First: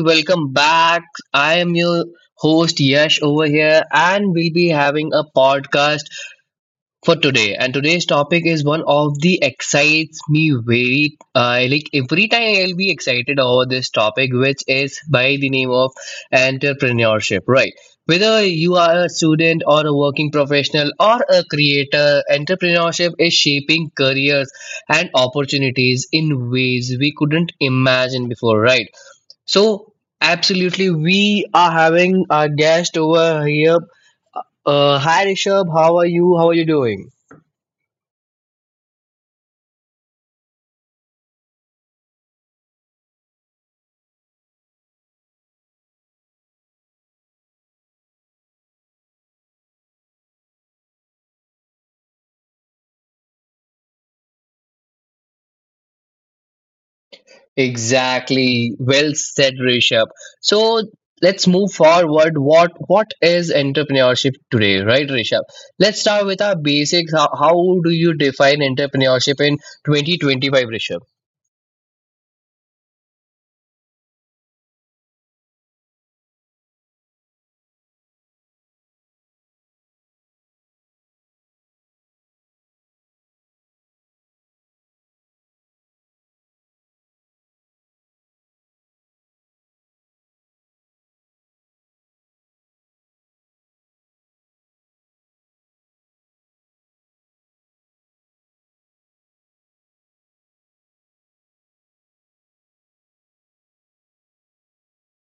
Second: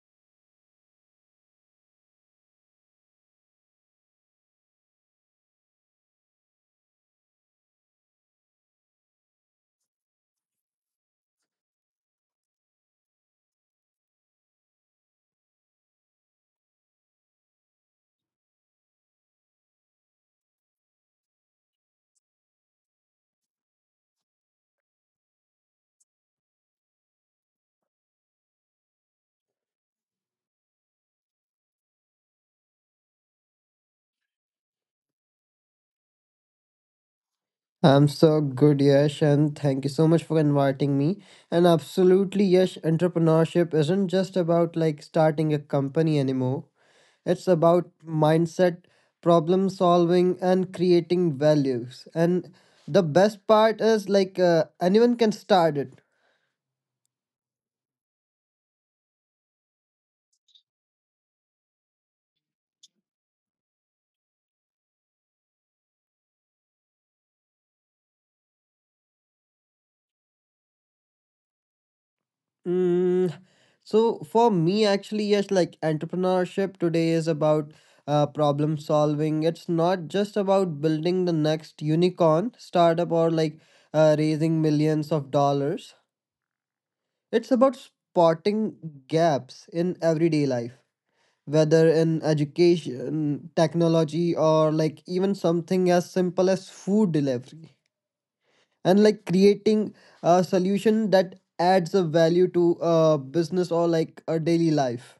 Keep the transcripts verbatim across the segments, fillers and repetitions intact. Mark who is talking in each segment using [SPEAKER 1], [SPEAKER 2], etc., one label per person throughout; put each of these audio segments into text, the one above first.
[SPEAKER 1] Welcome back. I am your host Yash over here, and we'll be having a podcast for today. And today's topic is one of the excites me very. Uh, like every time I'll be excited over this topic, which is by the name of entrepreneurship. Right. Whether you are a student or a working professional or a creator, entrepreneurship is shaping careers and opportunities in ways we couldn't imagine before, right? So, absolutely, we are having our guest over here. Uh, hi, Rishabh. How are you? How are you doing?
[SPEAKER 2] I'm so good, Yash, and thank you so much for inviting me. And absolutely, Yash, entrepreneurship isn't just about like starting a company anymore. It's about mindset, problem solving, and creating values. And the best part is like uh, anyone can start it.
[SPEAKER 1] Exactly. Well said, Rishabh. So let's move forward. What what is entrepreneurship today, right, Rishabh? Let's start with our basics. How, how do you define entrepreneurship in twenty twenty-five, Rishabh?
[SPEAKER 2] Mm, so for me, actually, yes, like entrepreneurship today is about uh, problem solving. It's not just about building the next unicorn startup or like uh, raising millions of dollars. It's about spotting gaps in everyday life, whether in education, technology, or like even something as simple as food delivery, and like creating a solution that adds a value to a business or like a daily life.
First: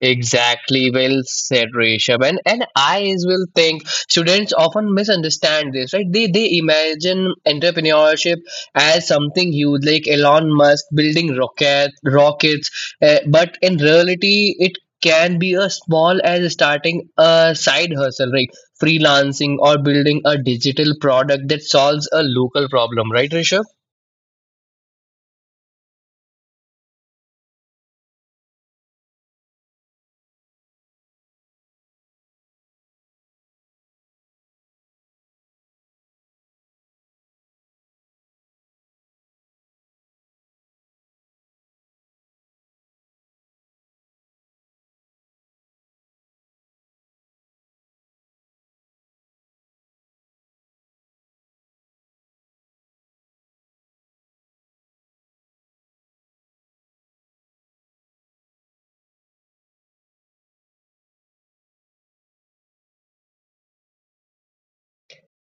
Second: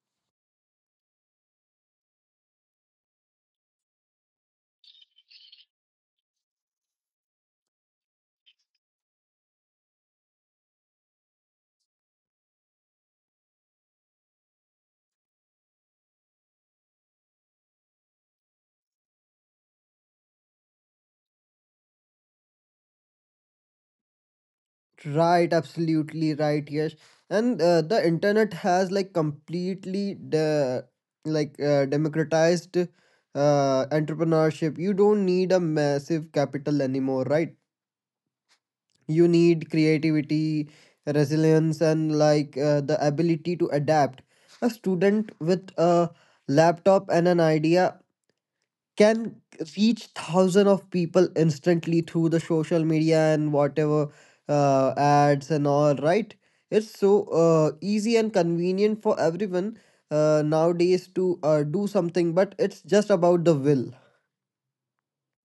[SPEAKER 1] Exactly, well said, Rishabh. And, and I as well think students often misunderstand this, right? They they imagine entrepreneurship as something huge, like Elon Musk building rocket rockets, uh, but in reality, it can be as small as starting a side hustle, right? Freelancing or building a digital product that solves a local problem, right, Rishabh?
[SPEAKER 2] Right, absolutely right, yes. And uh, the internet has like completely de- like uh, democratized uh, entrepreneurship. You don't need a massive capital anymore, right? You need creativity, resilience, and like uh, the ability to adapt. A student with a laptop and an idea can reach thousand of people instantly through the social media and whatever uh, ads and all, right? It's so uh, easy and convenient for everyone uh, nowadays to uh, do something, but it's just about the will.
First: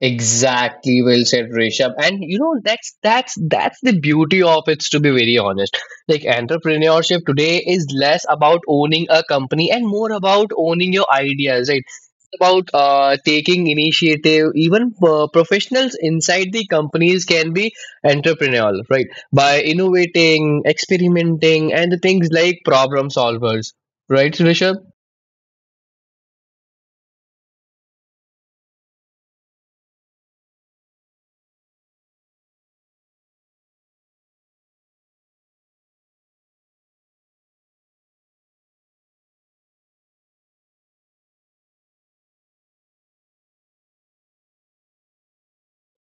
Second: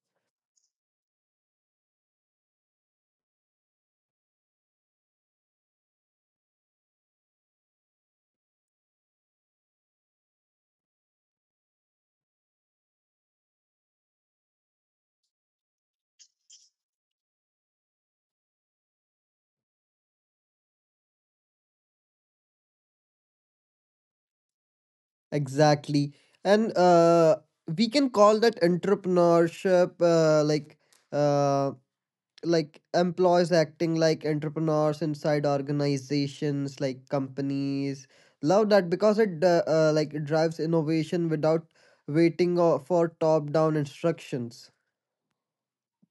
[SPEAKER 1] Exactly, well said, Rishabh. And you know that's that's that's the beauty of it. To be very honest, like entrepreneurship today is less about owning a company and more about owning your ideas, right? It's about uh, taking initiative. Even uh, professionals inside the companies can be entrepreneurial, right? By innovating, experimenting, and things like problem solvers, right, Rishabh?
[SPEAKER 2] Exactly. And uh, we can call that entrepreneurship uh, like uh, like employees acting like entrepreneurs inside organizations like companies. Love that because it uh, uh, like it drives innovation without waiting o- for top down instructions.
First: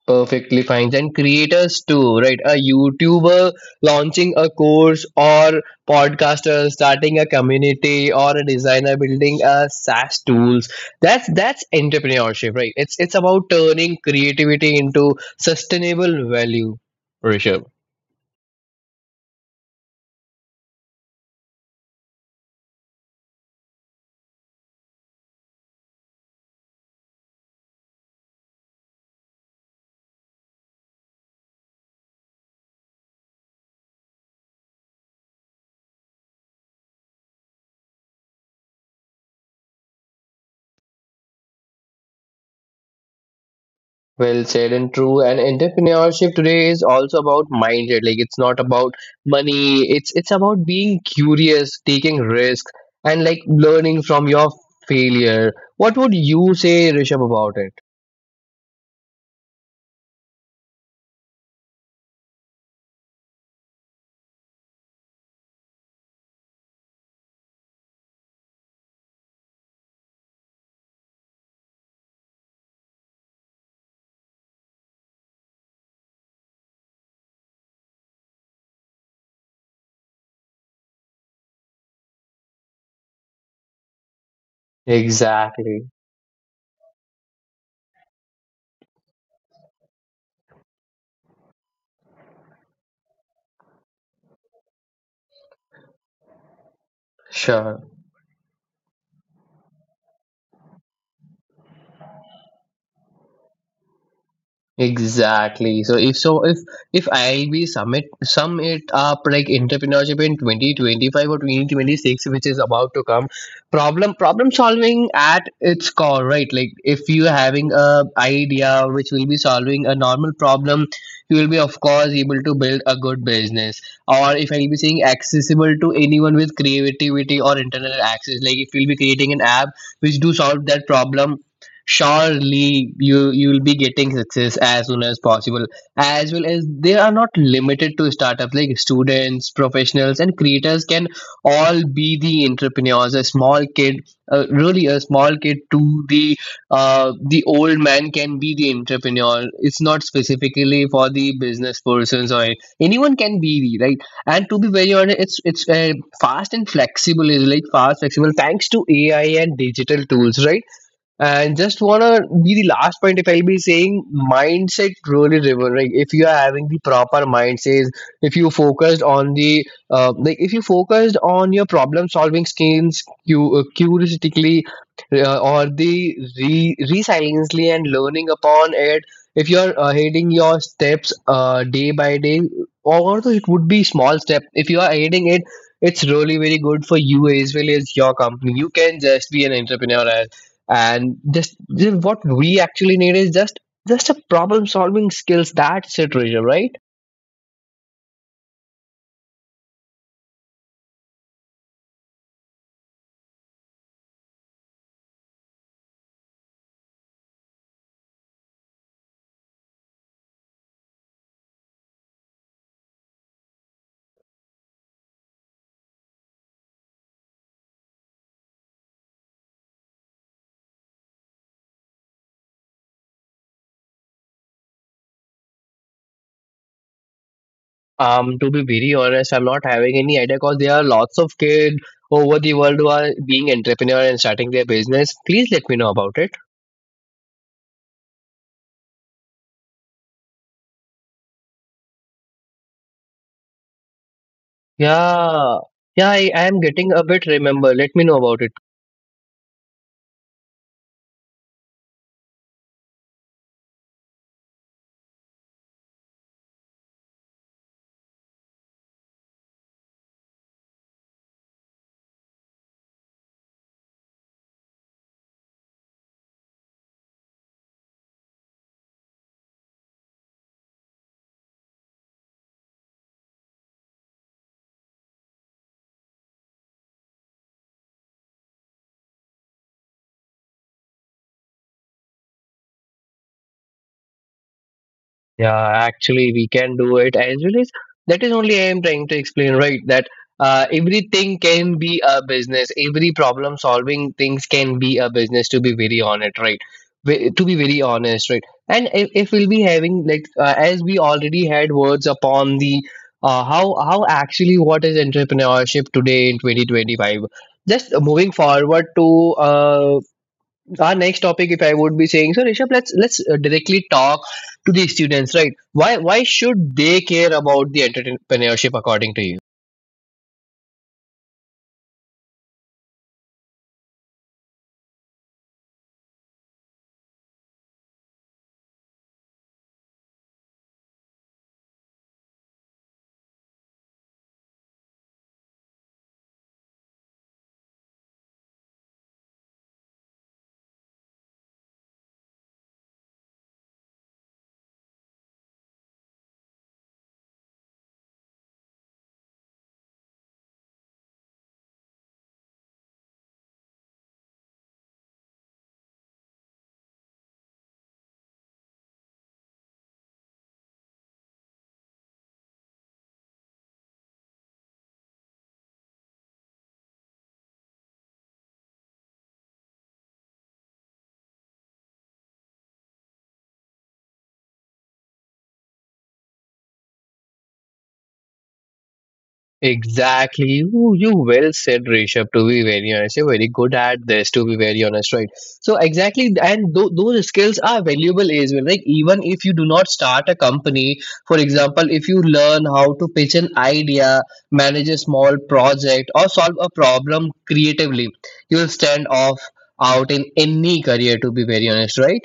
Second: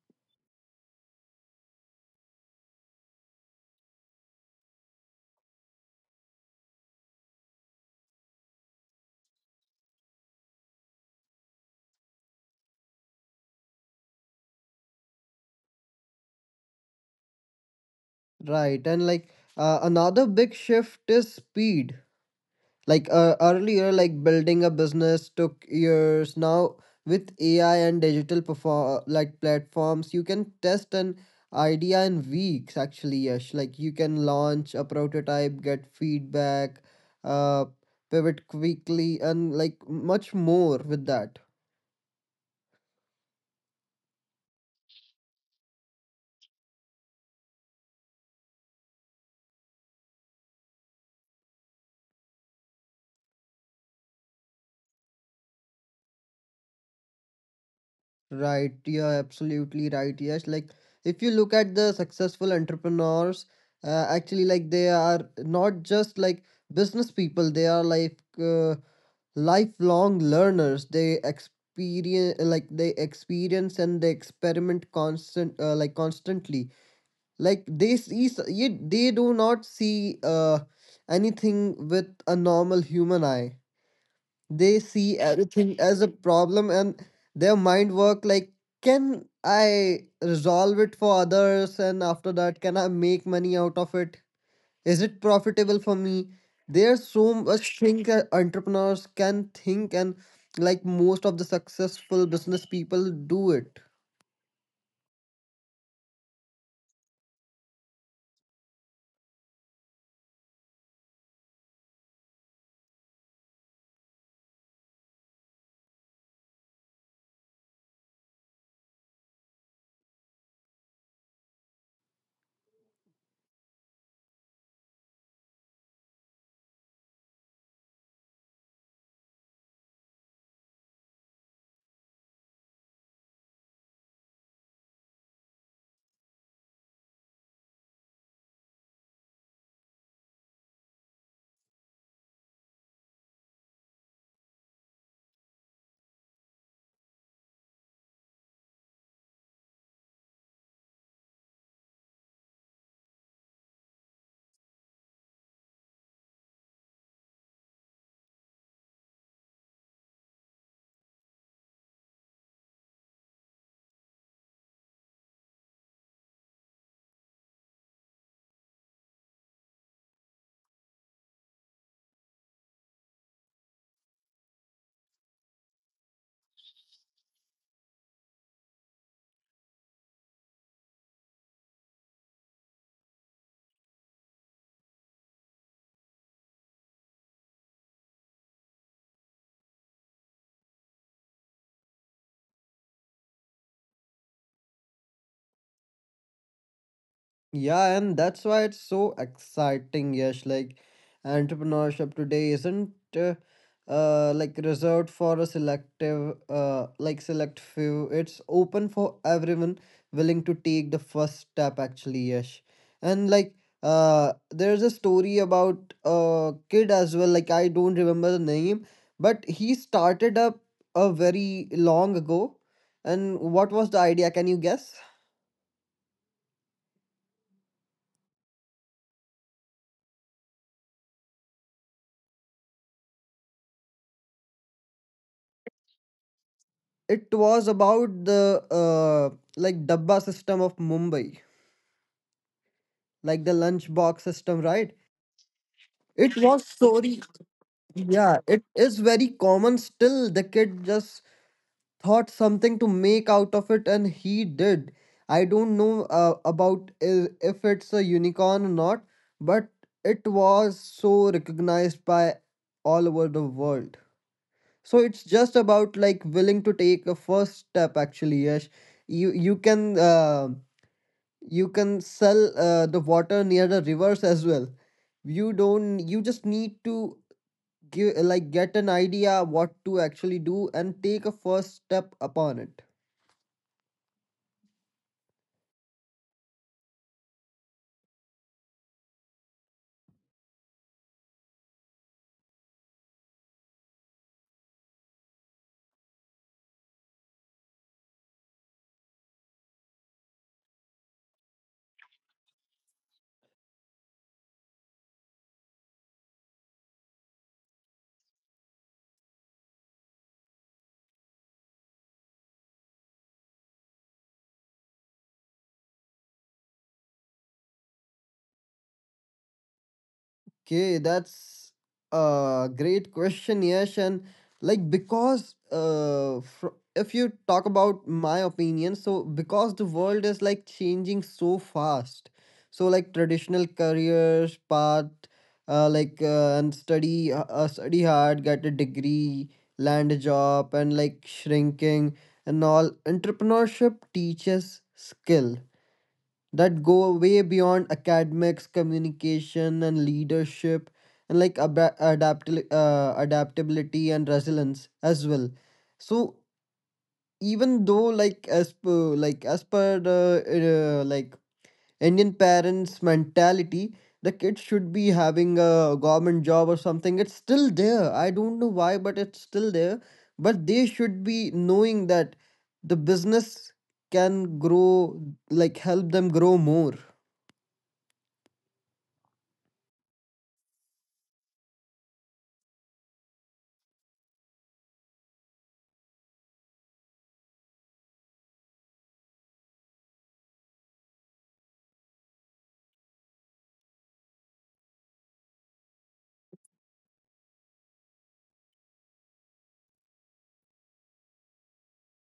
[SPEAKER 1] Perfectly fine. And creators too, right? A youtuber launching a course, or podcaster starting a community, or a designer building a SaaS tools, that's that's entrepreneurship, right? It's it's about turning creativity into sustainable value, Rishabh.
[SPEAKER 2] Right. And like uh, another big shift is speed. Like uh, earlier, like building a business took years. Now with A I and digital perform like platforms, you can test an idea in weeks. Actually, Yash, like you can launch a prototype, get feedback, uh, pivot quickly, and like much more with that.
[SPEAKER 1] Well said and true. And entrepreneurship today is also about mindset. Like it's not about money. It's it's about being curious, taking risks, and like learning from your failure. What would you say, Rishabh, about it?
[SPEAKER 2] Right? You're absolutely right, Yes. Like if you look at the successful entrepreneurs, uh, actually, like they are not just like business people. They are like uh, lifelong learners. They experience like they experience and they experiment constant uh, like constantly. Like they see s- ye- they do not see uh, anything with a normal human eye. They see everything
[SPEAKER 1] Exactly.
[SPEAKER 2] as a problem, and their mind work like, can I resolve it for others? And after that, can I make money out of it? Is it profitable for me? There's so much
[SPEAKER 1] Sure.
[SPEAKER 2] thing that entrepreneurs can think, and like most of the successful business people do it.
[SPEAKER 1] Exactly. So if so if if I IIB summit sum it up, like entrepreneurship in twenty twenty-five or twenty twenty-six, which is about to come, problem problem solving at its core, right? Like if you are having a idea which will be solving a normal problem, you will be of course able to build a good business. Or if I will be saying accessible to anyone with creativity or internal access, like if you'll be creating an app which do solve that problem, surely you you will be getting success as soon as possible. As well as they are not limited to startups, like students, professionals, and creators can all be the entrepreneurs. A small kid, uh, really a small kid to the uh, the old man can be the entrepreneur. It's not specifically for the business persons, or anyone can be the right. And to be very honest, it's it's uh, fast and flexible, is like fast flexible thanks to AI and digital tools, right? And just wanna be the last point, if I'll be saying, mindset really driven. Like if you are having the proper mindset, if you focused on the uh, like if you focused on your problem solving skills, you uh, curiosity uh, or the re- resiliently and learning upon it. If you are uh, heading your steps uh, day by day, although it would be small step, if you are heading it, it's really very good for you as well as your company. You can just be an entrepreneur, and just, just what we actually need is just just a problem solving skills, that's it, Rishabh, right?
[SPEAKER 2] Yeah, and that's why it's so exciting, Yes. Like entrepreneurship today isn't uh, uh like reserved for a selective uh like select few. It's open for everyone willing to take the first step actually, Yes. And like uh there's a story about a kid as well, like I don't remember the name, but he started up a very long ago. And what was the idea? Can you guess?
[SPEAKER 1] Um to be very honest, I'm not having any idea because there are lots of kids over the world who are being entrepreneur and starting their business. Please let me know about it.
[SPEAKER 2] It was about the uh, like dabba system of Mumbai, like the lunchbox system, right?
[SPEAKER 1] Yeah, yeah, i
[SPEAKER 2] It
[SPEAKER 1] I am
[SPEAKER 2] was
[SPEAKER 1] getting a
[SPEAKER 2] sorry.
[SPEAKER 1] bit remember, let me know
[SPEAKER 2] Yeah,
[SPEAKER 1] about it.
[SPEAKER 2] it is very common still. The kid just thought something to make out of it, and he did. I don't know uh, about i- if it's a unicorn or not, but it was so recognized by all over the world. So it's just about like willing to take a first step. Actually, Yash, you you can uh, you can sell uh, the water near the rivers as well. You don't, you just need to give like get an idea what to actually do and take a first step upon it.
[SPEAKER 1] Yeah, actually, we can do it as well, as that is only I am trying to explain, right? That uh, everything can be a business. Every problem solving things can be a business. To be very honest, right? Ve- To be very honest, right? And if, if we'll be having like uh, as we already had words upon the uh, how how actually what is entrepreneurship today in twenty twenty five. Just moving forward to uh, our next topic, if I would be saying. So Rishabh, let's let's uh, directly talk to the students, right? Why why should they care about the entrepreneurship, according to you?
[SPEAKER 2] Okay, that's a great question, Yash. And like, because uh, fr- if you talk about my opinion, so because the world is like changing so fast, so like traditional careers path, uh, like uh, and study, uh, uh, study hard, get a degree, land a job, and like shrinking and all. Entrepreneurship teaches skill that go way beyond academics, communication, and leadership, and like ab- adapt- uh, adaptability and resilience as well. So even though like as per like as per the uh, like Indian parents' mentality, the kids should be having a government job or something. It's still there. I don't know why, but it's still there. But they should be knowing that the business can grow, like help them grow more.
[SPEAKER 1] Exactly. You, you well said, Rishabh, to be very honest. You're very good at this, to be very honest, right? So, exactly. And th- those skills are valuable as well. Like, even if you do not start a company, for example, if you learn how to pitch an idea, manage a small project, or solve a problem creatively, you'll stand off out in any career, to be very honest, right?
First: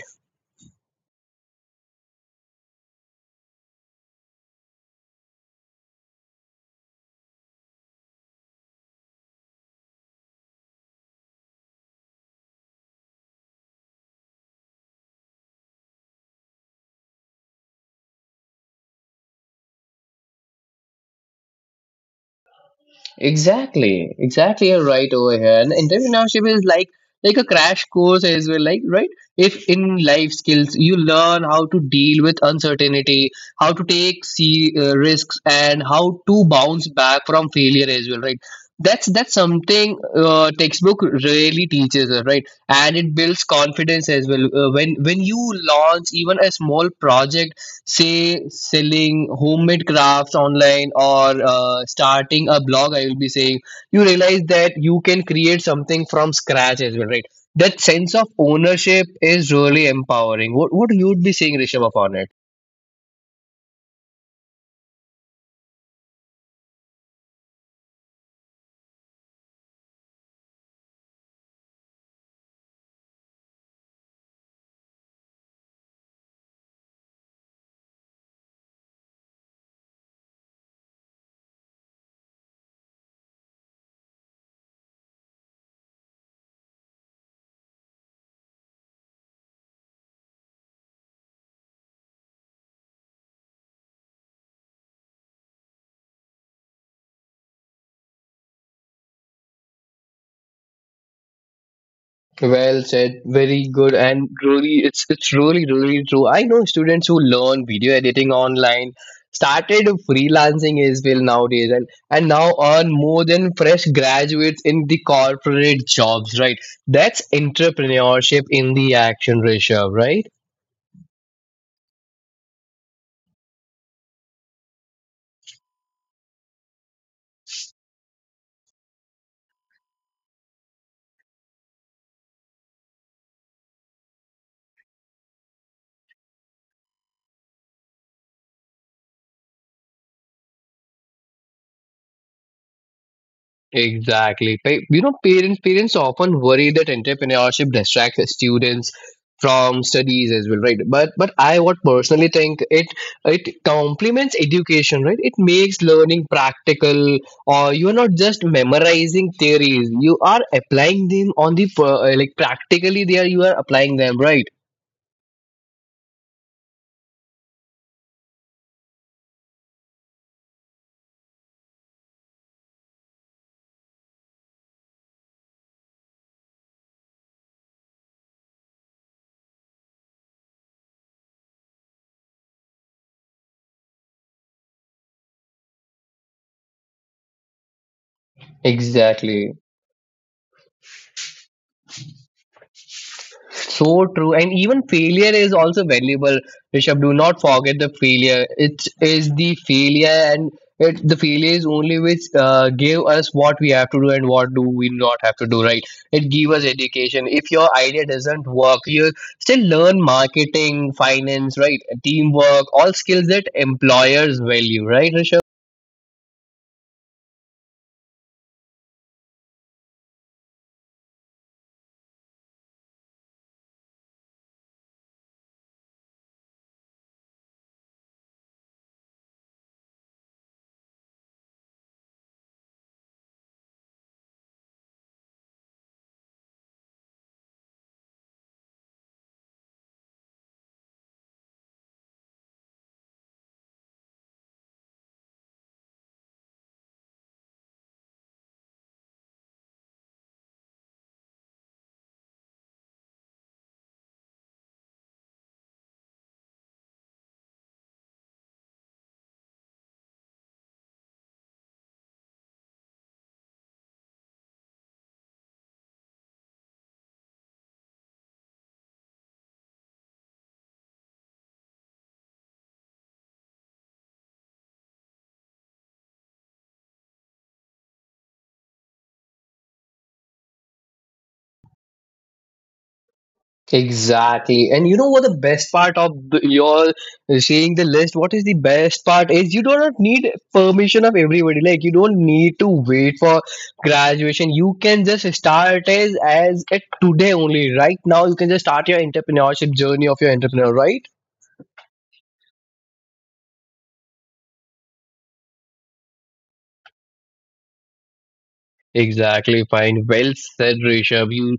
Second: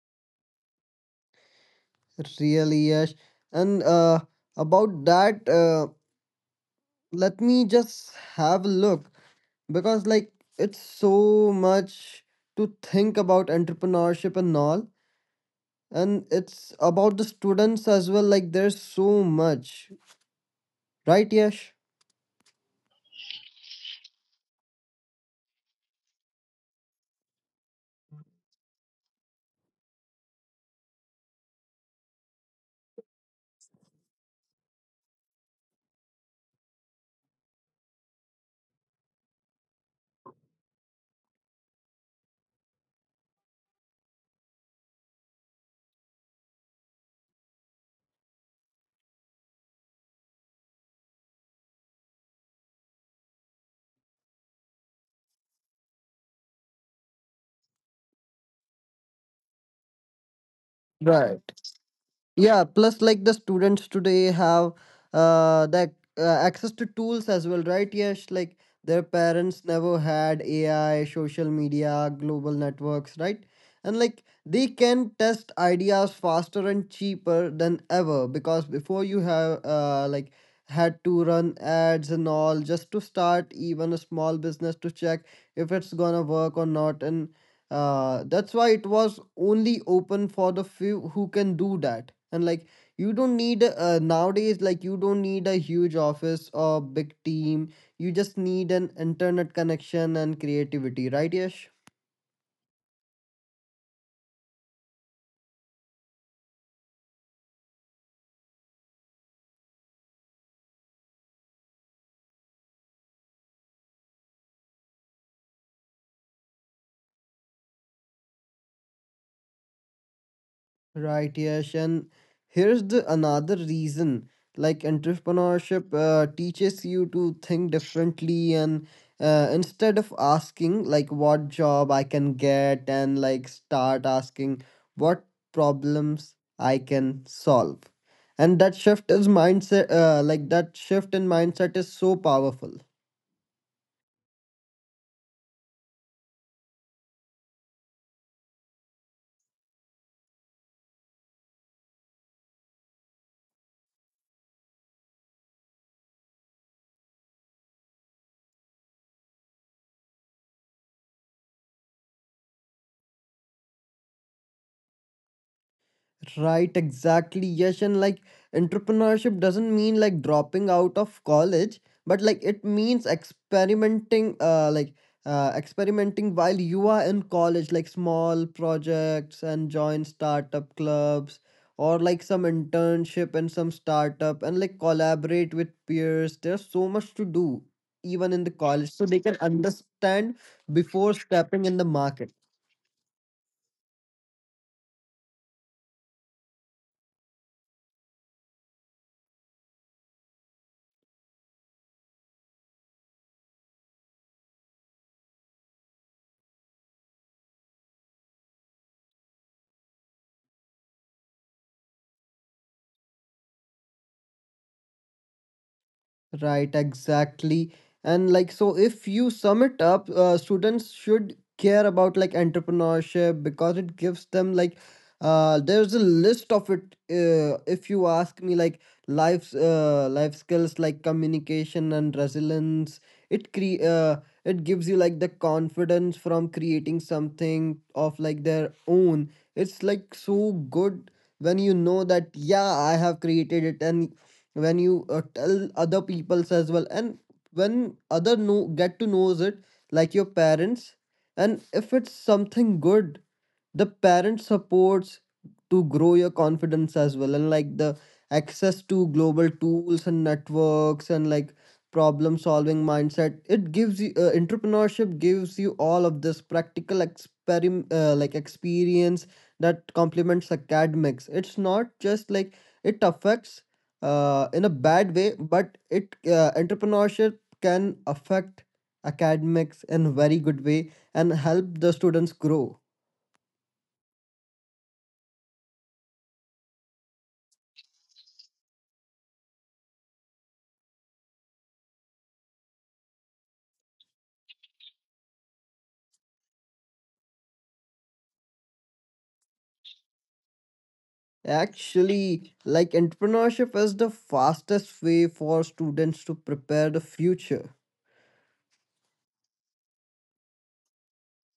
[SPEAKER 2] Really, Yash. And uh, about that, uh, let me just have a look because, like, it's so much to think about entrepreneurship and all. And it's about the students as well. Like, there's so much, right, Yash?
[SPEAKER 1] Exactly, exactly. You're right over here. And entrepreneurship is like like a crash course as well. Like right, if in life skills you learn how to deal with uncertainty, how to take see uh, risks, and how to bounce back from failure as well. Right. That's that's something uh, textbook really teaches us, right? And it builds confidence as well. Uh, when when you launch even a small project, say selling homemade crafts online or uh, starting a blog, I will be saying, you realize that you can create something from scratch as well, right? That sense of ownership is really empowering. what what you would be
[SPEAKER 2] Right.
[SPEAKER 1] saying, Rishabh, upon it?
[SPEAKER 2] Yeah, plus like the students today have uh that uh, access to tools as well, right? Yes, like their parents never had A I, social media, global networks, right? And like they can test ideas faster and cheaper than ever, because before you have uh like had to run ads and all just to start even a small business to check if it's gonna work or not. And uh, that's why it was only open for the few who can do that, and like you don't need uh, nowadays, like you don't need a huge office or big team, you just need an internet connection and creativity, right, Yash?
[SPEAKER 1] Well said, very good, and really, it's it's really really true. I know students who learn video editing online started freelancing as well nowadays, and and now earn more than fresh graduates in the corporate jobs. Right, that's entrepreneurship in the action, Rishabh. Right.
[SPEAKER 2] Right, Yash. And here's the another reason. Like entrepreneurship uh, teaches you to think differently, and uh, instead of asking like what job I can get, and like start asking what problems I can solve. And that shift is mindset uh, like that shift in mindset is so powerful.
[SPEAKER 1] Exactly. Pa- You know, parents parents often worry that entrepreneurship distracts students from studies as well, right? But but I what personally think, it it complements education, right? It makes learning practical, or you are not just memorizing theories. You are applying them on the per- uh, like practically there. You are applying them, right?
[SPEAKER 2] Right, exactly. Yes, and like entrepreneurship doesn't mean like dropping out of college, but like it means experimenting, uh, like uh, experimenting while you are in college, like small projects and join startup clubs, or like some internship and some startup, and like collaborate with peers. There's so much to do even in the college, so they can
[SPEAKER 1] Exactly.
[SPEAKER 2] understand before stepping in the market.
[SPEAKER 1] So true, and even failure is also valuable. Rishabh, do not forget the failure. It is the failure, and it, the failure is only which uh, give us what we have to do and what do we not have to do. Right? It give us education. If your idea doesn't work, you still learn marketing, finance, right, teamwork, all skills that employers value. Right, Rishabh?
[SPEAKER 2] Right, exactly. And like, so if you sum it up, uh, students should care about like entrepreneurship because it gives them like, uh, there's a list of it. Uh, if you ask me, like life's uh, life skills like communication and resilience, it cre uh, it gives you like the confidence from creating something of like their own. It's like so good when you know that yeah, I have created it, and when you uh, tell other peoples as well, and when other know get to knows it, like your parents, and if it's something good, the parent supports to grow your confidence as well. And like the access to global tools and networks, and like problem solving mindset, it gives you uh, entrepreneurship gives you all of this practical experim uh, like experience that complements academics. It's not just like it affects uh, in a bad way, but it uh, entrepreneurship can affect academics in a very good way and help the students grow.
[SPEAKER 1] Exactly. And you know what the best part of the, your saying the list, what is the best part is you do not need permission of everybody. Like you don't need to wait for graduation. You can just start as as it today only. Right now you can just start your entrepreneurship journey of your entrepreneur, right?
[SPEAKER 2] Actually, like entrepreneurship is the fastest way for students to prepare the future.
[SPEAKER 1] Exactly, fine. Well said, Rishabh. You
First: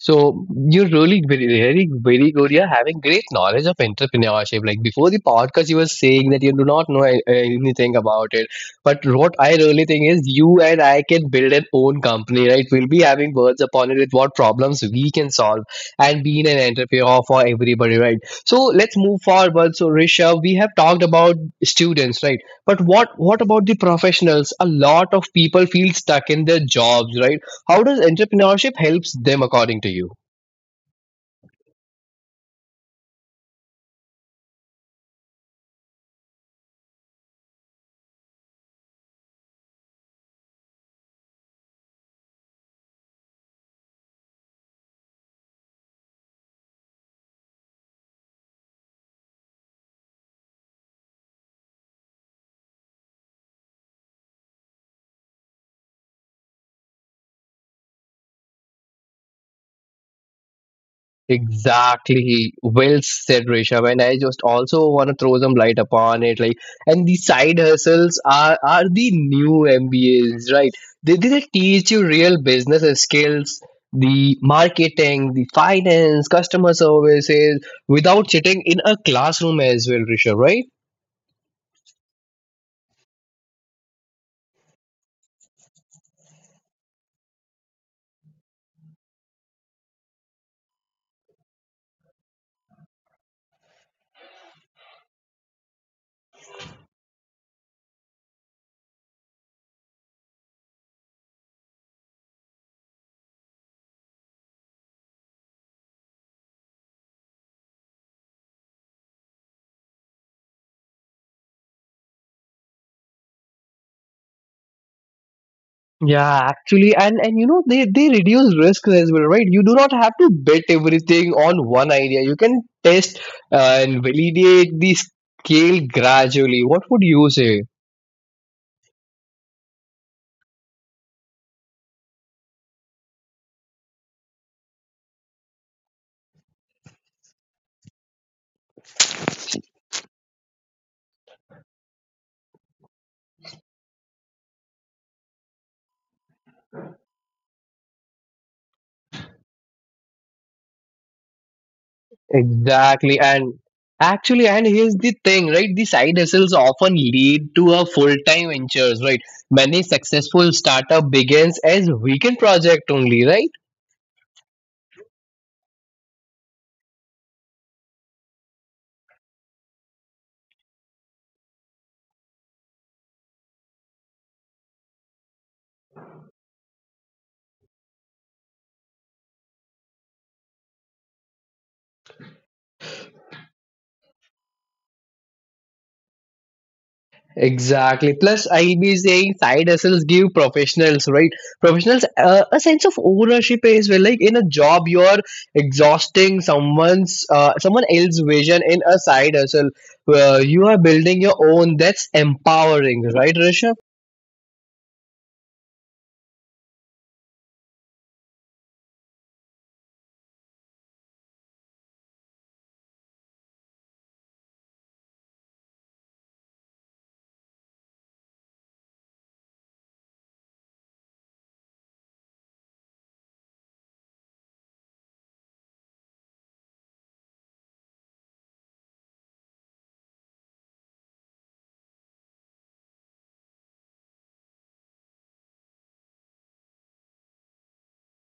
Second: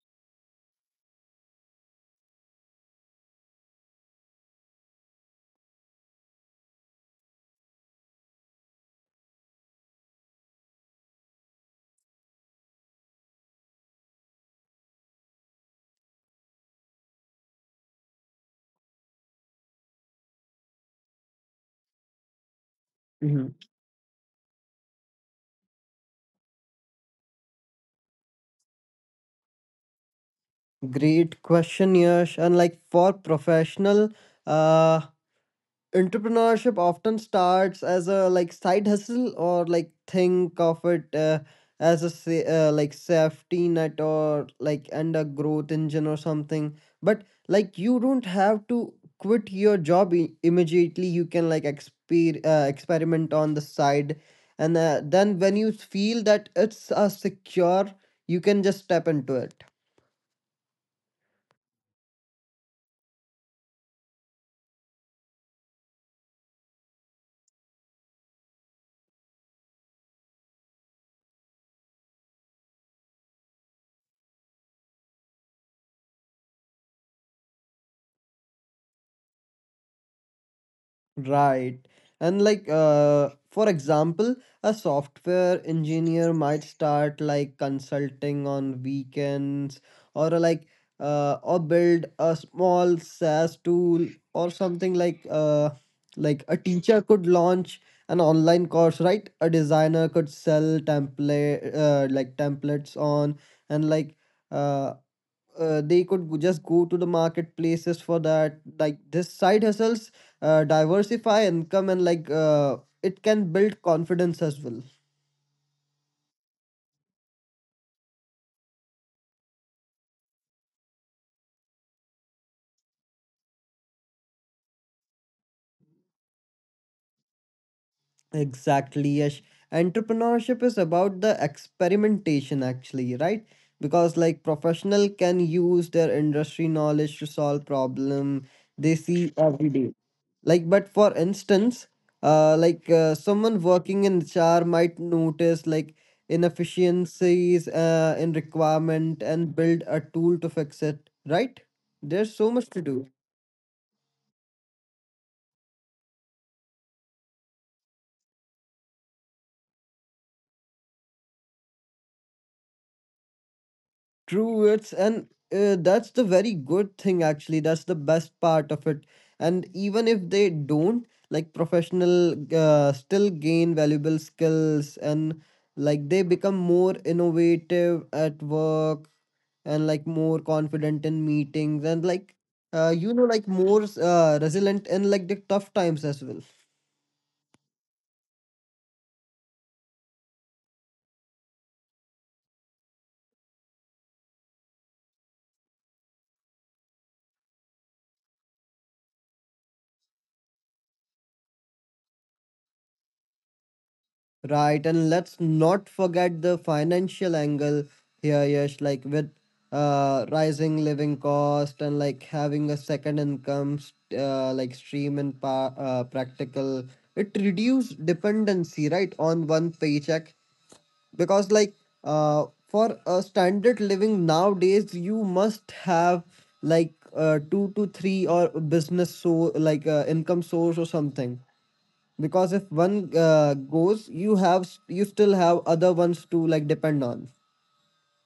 [SPEAKER 1] so you're really very, very, very good. You're having great knowledge of entrepreneurship. Like before the podcast, you were saying that you do not know a- anything about it. But what I really think is, you and I can build an own company, right? We'll be having words upon it with what problems we can solve and being an entrepreneur for everybody, right? So let's move forward. So Rishabh, we have talked about students, right? But what what
[SPEAKER 2] Hmm.
[SPEAKER 1] about the professionals? A lot of people feel stuck in their jobs, right? How does entrepreneurship helps them, according to you?
[SPEAKER 2] Great question, Yash. And like for professional, uh, entrepreneurship often starts as a like side hustle, or like think of it uh, as a sa- uh, like safety net or like and a growth engine or something, but like you don't have to quit your job i- immediately, you can like exper- uh, experiment on the side. And uh, then when you feel that it's uh, secure, you can just step into it.
[SPEAKER 1] Exactly. Well said, Rishabh. And I just also want to throw some light upon it. Like, and the side hustles are are the new M B As, right? They they teach you real business skills, the marketing, the finance, customer services, without sitting in a classroom as well, Rishabh. Right?
[SPEAKER 2] Right. And like uh for example, a software engineer might start like consulting on weekends, or uh, like uh or build a small SaaS tool, or something like uh like a teacher could launch an online course, right? A designer could sell template uh, like templates on, and like uh uh, they could go- just go to the marketplaces for that, like this side hustles uh, diversify income, and like uh, it can build confidence as well.
[SPEAKER 1] Yeah, actually, and and you know they they reduce risk as well, right? You do not have to bet everything on one idea. You can test uh, and validate the scale gradually. What would you say?
[SPEAKER 2] Exactly, Yash. Entrepreneurship is about the experimentation, actually, right? Because like professional can use their industry knowledge to solve problem they see every day. Like, but for instance, uh, like uh, someone working in H R might notice like inefficiencies uh, in requirement and build a tool to fix it, right? There's so much to do.
[SPEAKER 1] Exactly, and actually, and here's the thing, right? The side hustles often lead to a full-time ventures, right? Many successful startup begins as weekend project only, right?
[SPEAKER 2] True. It's and uh, that's the very good thing actually. That's the best part of it. And even if they don't, like professional uh, still gain valuable skills, and like they become more innovative at work, and like more confident in meetings, and like uh, you know like more uh, resilient in like the tough times as well.
[SPEAKER 1] Exactly. Plus, I'll be saying side hustles give professionals, right? Professionals uh, a sense of ownership as well. Like in a job, you're exhausting someone's uh, someone else's vision in a side hustle. Uh, you are building your own. That's empowering, right, Rishabh?
[SPEAKER 2] Right, and let's not forget the financial angle here, Yash. Like with uh, rising living cost, and like having a second income st- uh, like stream and pa- uh, practical, it reduce dependency, right, on one paycheck. Because like uh for a standard living nowadays, you must have like uh, two to three or business so like uh, income source or something, because if one uh, goes, you have s- you still have other ones to like depend on.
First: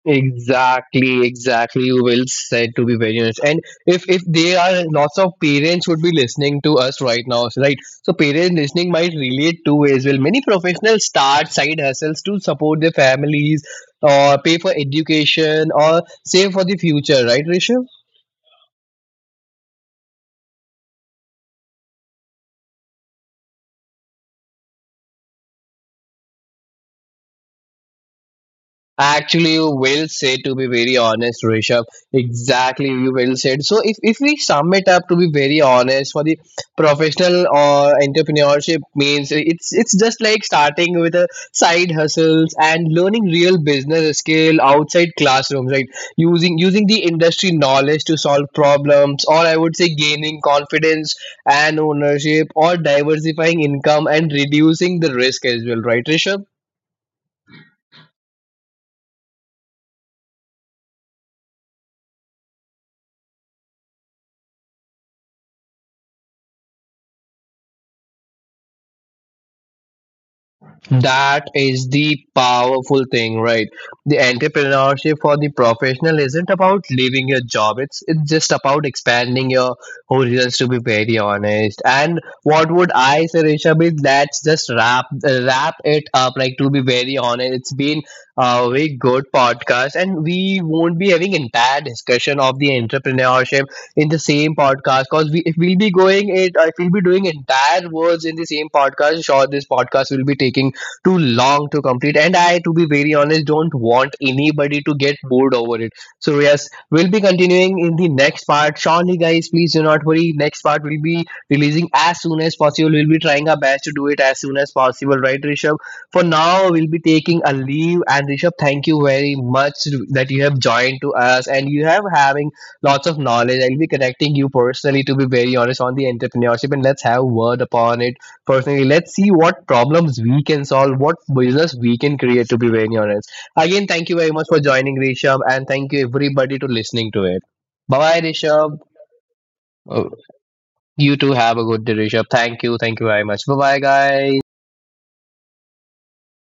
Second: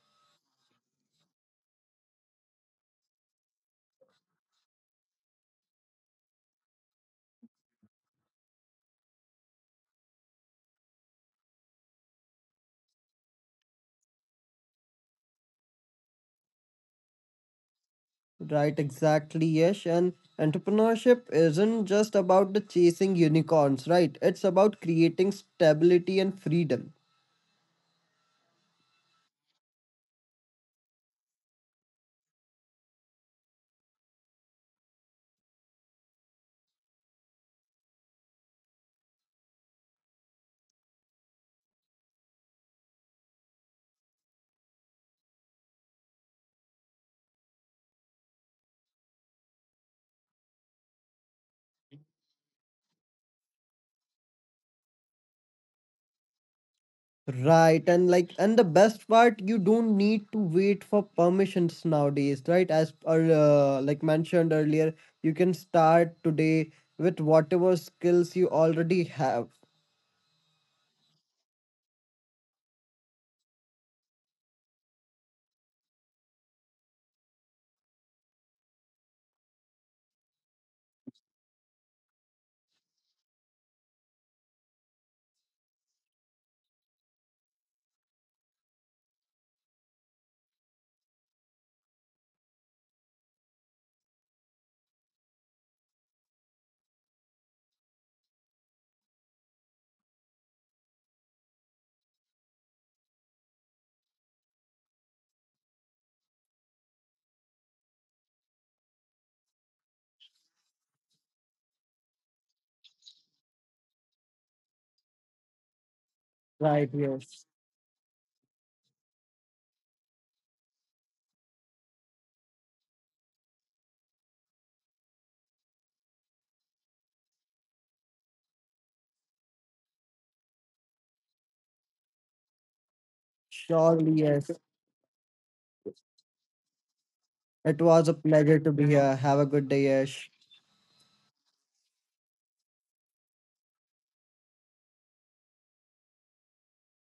[SPEAKER 1] Exactly, exactly. You will said, to be very honest. And if if they are lots of parents would be listening to us right now, right? So parents listening might relate two ways. Well, many professionals start side hustles to support their families, or pay for education, or save for the future, right, Rishabh?
[SPEAKER 2] Right, exactly, yes. And entrepreneurship isn't just about the chasing unicorns, right? It's about creating stability and freedom.
[SPEAKER 1] Actually, you will say, to be very honest, Rishabh. Exactly, you will say. So, if, if we sum it up to be very honest, for the professional or entrepreneurship means, it's it's just like starting with a side hustles and learning real business skill outside classrooms, right? Using using the industry knowledge to solve problems, or I would say gaining confidence and ownership, or diversifying income and reducing the risk as well, right, Rishabh?
[SPEAKER 2] Right, and like, and the best part, you don't need to wait for permissions nowadays, right? As per, uh, like mentioned earlier, you can start today with whatever skills you already have.
[SPEAKER 1] That is the powerful thing, right? The entrepreneurship for the professional isn't about leaving your job. It's it's just about expanding your horizons. To be very honest, and what would I say, Rishabh? Is let's just wrap wrap it up. Like to be very honest, it's been a very good podcast, and we won't be having entire discussion of the entrepreneurship in the same podcast, because we if we'll be going it, if we'll be doing entire words in the same podcast, sure this podcast will be taking too long to complete. And I, to be very honest, don't want anybody to get bored over it. So, yes, we'll be continuing in the next part. Surely, guys, please do not worry. Next part will be releasing as soon as possible. We'll be trying our best to do it as soon as possible, right, Rishabh? For now,
[SPEAKER 2] Right,
[SPEAKER 1] we'll be taking
[SPEAKER 2] yes.
[SPEAKER 1] a leave. And Rishabh, thank you very much that you have joined to us, and you have having lots of knowledge. I'll be connecting you personally, to be very honest, on the entrepreneurship, and let's have word upon it personally. Let's see what problems we can solve, what business we can create, to be very honest. Again,
[SPEAKER 2] Surely,
[SPEAKER 1] thank you very
[SPEAKER 2] yes.
[SPEAKER 1] much for joining, Rishabh, and thank you everybody to listening to it.
[SPEAKER 2] It
[SPEAKER 1] Bye
[SPEAKER 2] was a
[SPEAKER 1] bye,
[SPEAKER 2] pleasure to
[SPEAKER 1] Rishabh.
[SPEAKER 2] be here. Have a good day,
[SPEAKER 1] Oh,
[SPEAKER 2] Yash.
[SPEAKER 1] you too have a good day, Rishabh. Thank you. Thank you very much. Bye bye, guys.